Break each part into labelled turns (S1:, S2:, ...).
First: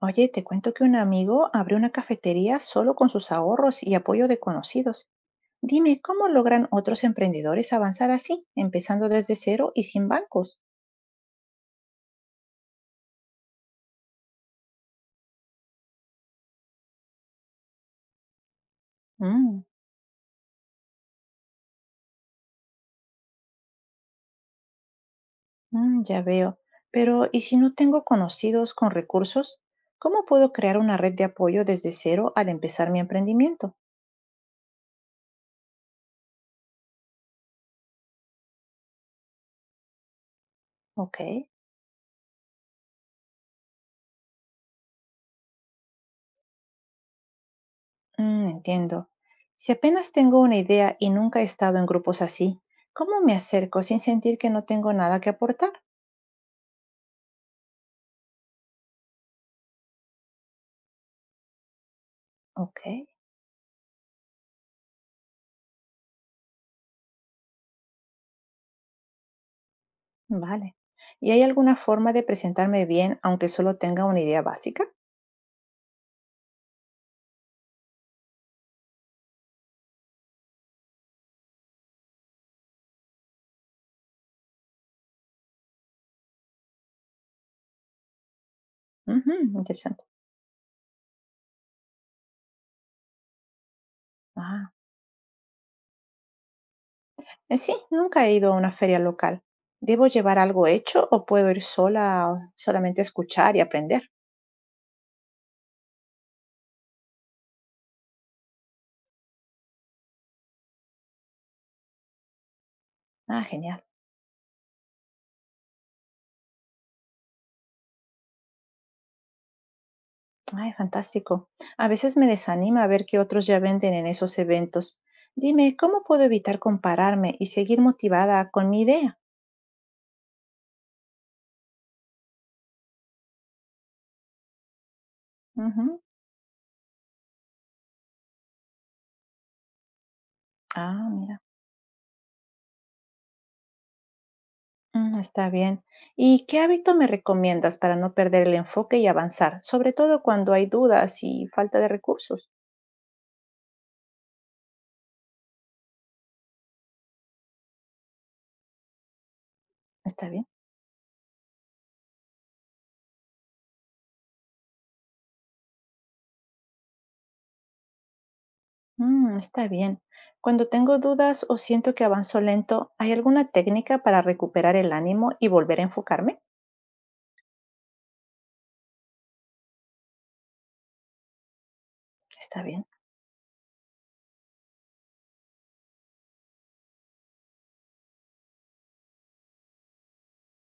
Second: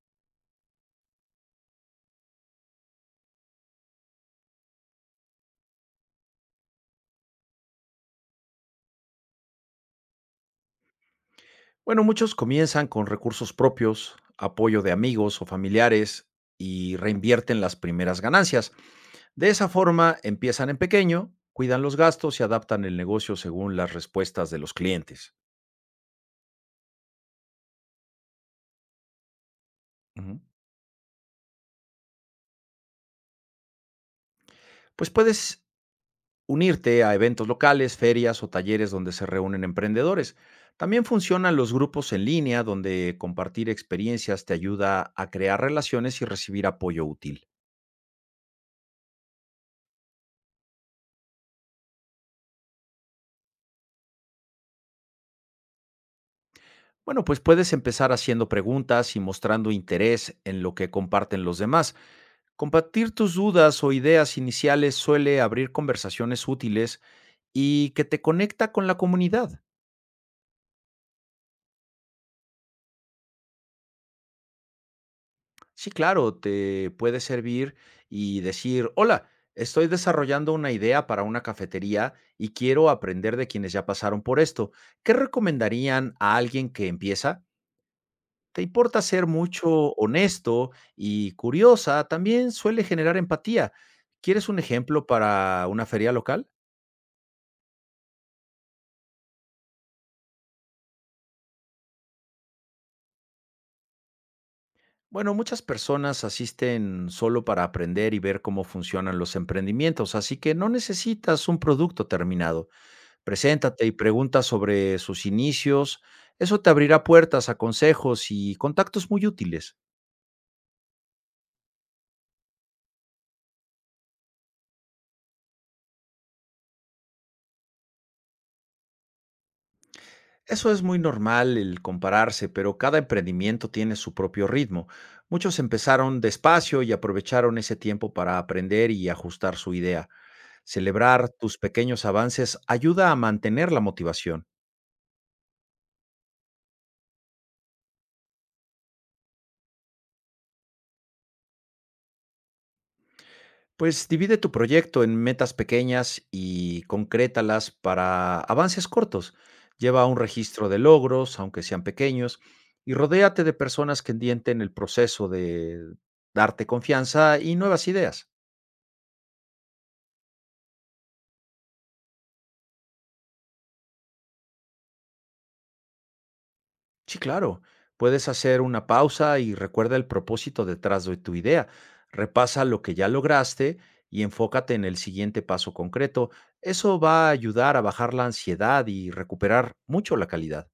S1: Oye, te cuento que un amigo abrió una cafetería solo con sus ahorros y apoyo de conocidos. Dime, ¿cómo logran otros emprendedores avanzar así, empezando desde cero y sin bancos?
S2: Bueno, muchos comienzan con recursos propios, apoyo de amigos o familiares y reinvierten las primeras ganancias. De
S1: Mm,
S2: esa forma empiezan en pequeño, cuidan los gastos y adaptan el negocio según las respuestas de los clientes.
S1: ya veo. Pero, ¿y si no tengo conocidos con recursos? ¿Cómo
S2: Ujú.
S1: puedo crear una red de apoyo desde cero al empezar mi emprendimiento?
S2: Pues puedes unirte a eventos locales, ferias o talleres donde se reúnen emprendedores. También
S1: Ok,
S2: funcionan los grupos en línea donde compartir experiencias te ayuda a crear relaciones y recibir apoyo útil.
S1: entiendo. Si apenas tengo una idea y nunca he estado en grupos así, ¿cómo me acerco sin sentir que no tengo nada que aportar?
S2: Bueno, pues puedes empezar haciendo preguntas y mostrando interés en lo que comparten los demás.
S1: Ok.
S2: Compartir tus dudas o ideas iniciales suele abrir conversaciones útiles y que te conecta con la comunidad.
S1: Vale. ¿Y hay alguna forma de presentarme bien, aunque solo tenga una idea básica?
S2: Sí, claro, te puede servir y decir, hola, estoy desarrollando una idea para una cafetería y quiero aprender de quienes ya pasaron por esto. ¿Qué recomendarían a alguien que empieza? Te importa ser
S1: Ujú,
S2: mucho
S1: interesante.
S2: honesto y curiosa, también suele generar empatía. ¿Quieres un
S1: Ah,
S2: ejemplo para una feria local?
S1: sí, nunca he ido a una feria local. ¿Debo llevar algo hecho o puedo ir sola, o solamente escuchar y aprender?
S2: Bueno, muchas personas asisten solo para aprender y ver cómo funcionan los emprendimientos, así que no necesitas un producto terminado.
S1: Ah, genial.
S2: Preséntate y pregunta sobre sus inicios. Eso te abrirá puertas a consejos y contactos muy útiles.
S1: Ay, fantástico. A veces me desanima ver que otros ya venden en esos eventos. Dime, ¿cómo puedo evitar compararme y seguir motivada con mi idea?
S2: Eso es muy normal el compararse, pero cada emprendimiento tiene su propio ritmo. Muchos
S1: Ujú.
S2: empezaron despacio y aprovecharon ese tiempo para aprender y ajustar su idea.
S1: Ah,
S2: Celebrar
S1: mira.
S2: tus pequeños avances ayuda a mantener la motivación.
S1: Está bien. ¿Y qué hábito me recomiendas para no perder el enfoque y avanzar? Sobre todo cuando hay dudas y falta de recursos.
S2: Pues divide tu proyecto en metas pequeñas y concrétalas para avances cortos. Lleva un
S1: ¿Está bien?
S2: registro de logros, aunque sean pequeños, y rodéate de personas que entienden el proceso de darte confianza y nuevas ideas.
S1: Está bien. Cuando tengo dudas o siento que avanzo lento, ¿hay alguna técnica para recuperar el ánimo y volver a enfocarme?
S2: Sí, claro. Puedes hacer una pausa y recuerda el propósito detrás de tu idea.
S1: Está
S2: Repasa lo
S1: bien.
S2: que ya lograste y enfócate en el siguiente paso concreto. Eso va a ayudar a bajar la ansiedad y recuperar mucho la calidad.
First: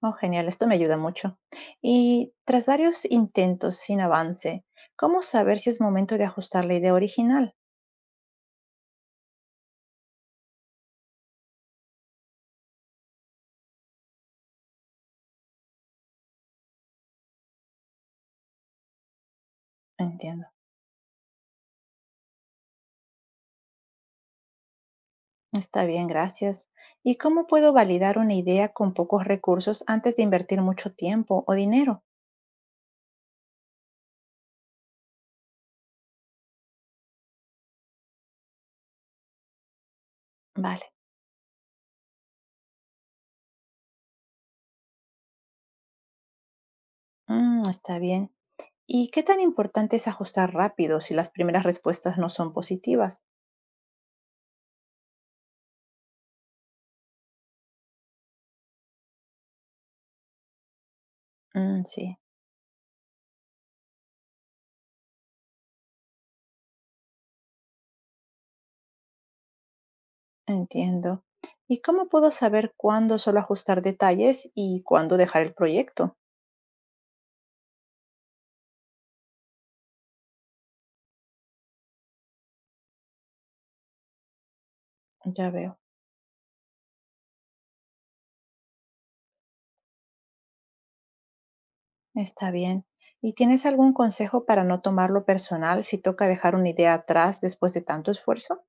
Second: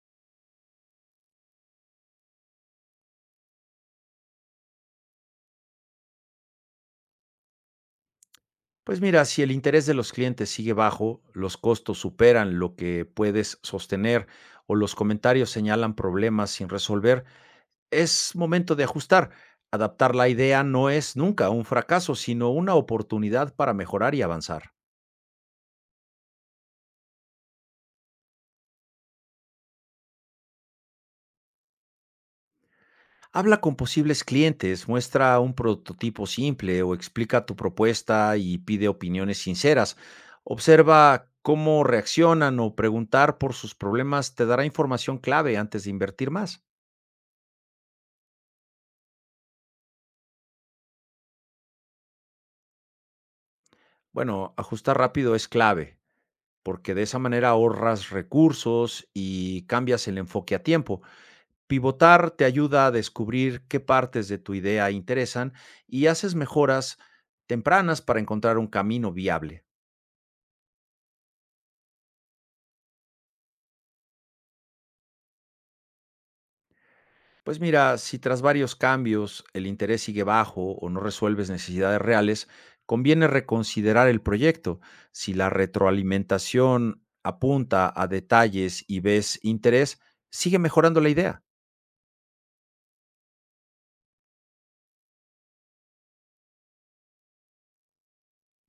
S1: Oh, genial, esto me ayuda mucho. Y tras varios intentos sin avance, ¿cómo saber si es momento de ajustar la idea original?
S2: Pues mira, si el interés de los clientes sigue bajo, los costos superan lo que puedes sostener o los comentarios señalan problemas sin resolver, es momento de ajustar. Adaptar la
S1: Entiendo.
S2: idea no es nunca un fracaso, sino una oportunidad para mejorar y avanzar.
S1: Está bien, gracias. ¿Y cómo puedo validar una idea con pocos recursos antes de invertir mucho tiempo o dinero?
S2: Habla con posibles clientes, muestra un prototipo simple o explica tu propuesta y pide opiniones sinceras.
S1: Vale,
S2: Observa cómo reaccionan o preguntar por sus problemas te dará información clave antes de invertir más.
S1: Está bien. ¿Y qué tan importante es ajustar rápido si las primeras respuestas no son positivas?
S2: Bueno, ajustar rápido es clave, porque de esa manera ahorras recursos y cambias el enfoque a tiempo.
S1: Mm, sí,
S2: Pivotar te ayuda a descubrir qué partes de tu idea interesan y haces mejoras tempranas para encontrar un camino viable.
S1: entiendo. ¿Y cómo puedo saber cuándo solo ajustar detalles y cuándo dejar el proyecto?
S2: Pues mira, si tras varios cambios el interés sigue bajo o no resuelves necesidades reales, conviene reconsiderar el proyecto. Si la
S1: Ya veo,
S2: retroalimentación apunta a detalles y ves interés, sigue mejorando la idea.
S1: está bien. ¿Y tienes algún consejo para no tomarlo personal si toca dejar una idea atrás después de tanto esfuerzo?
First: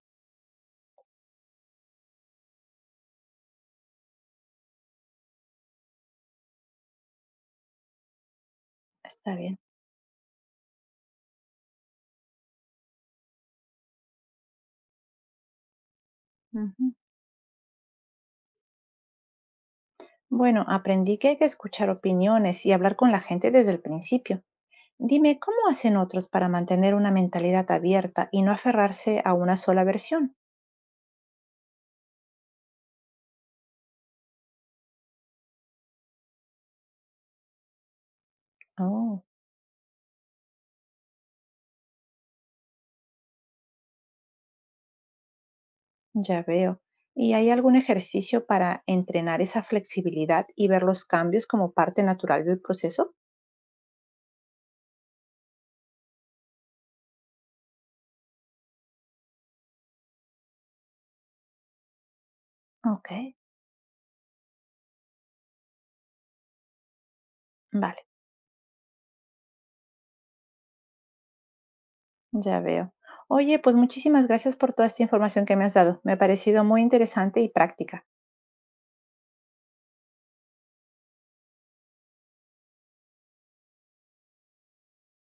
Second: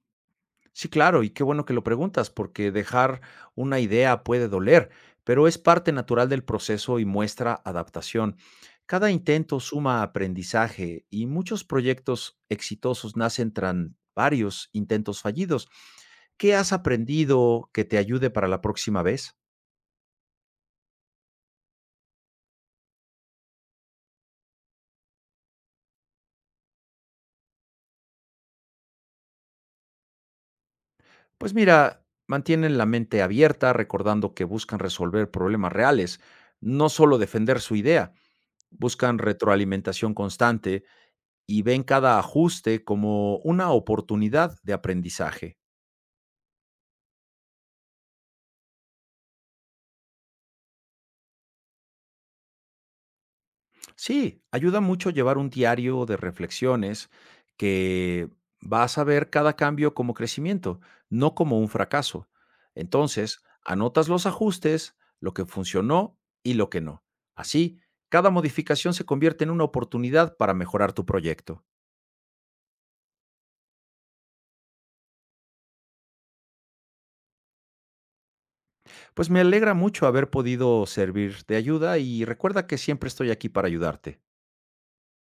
S2: Sí, claro, y qué bueno que lo preguntas, porque dejar una idea puede doler, pero es parte natural del proceso y muestra adaptación. Cada
S1: Está bien.
S2: intento suma aprendizaje y muchos proyectos exitosos nacen tras varios intentos fallidos. ¿Qué has
S1: Ujú.
S2: aprendido que te ayude para la próxima vez?
S1: Bueno, aprendí que hay que escuchar opiniones y hablar con la gente desde el principio. Dime, ¿cómo hacen otros para mantener una mentalidad abierta y no aferrarse a una sola versión?
S2: Pues mira, mantienen la mente abierta, recordando que buscan resolver problemas reales, no solo defender su idea. Buscan
S1: Oh,
S2: retroalimentación constante y ven cada ajuste como una oportunidad de aprendizaje.
S1: ya veo. ¿Y hay algún ejercicio para entrenar esa flexibilidad y ver los cambios como parte natural del proceso?
S2: Sí, ayuda mucho llevar un diario de reflexiones que vas a ver cada cambio como crecimiento, no como un fracaso.
S1: Ok,
S2: Entonces, anotas los ajustes, lo que funcionó y lo que no. Así,
S1: vale,
S2: cada modificación se convierte en una oportunidad para mejorar tu proyecto.
S1: ya veo. Oye, pues muchísimas gracias por toda esta información que me has dado. Me ha parecido muy interesante y práctica.
S2: Pues me alegra mucho haber podido servir de ayuda y recuerda que siempre estoy aquí para ayudarte.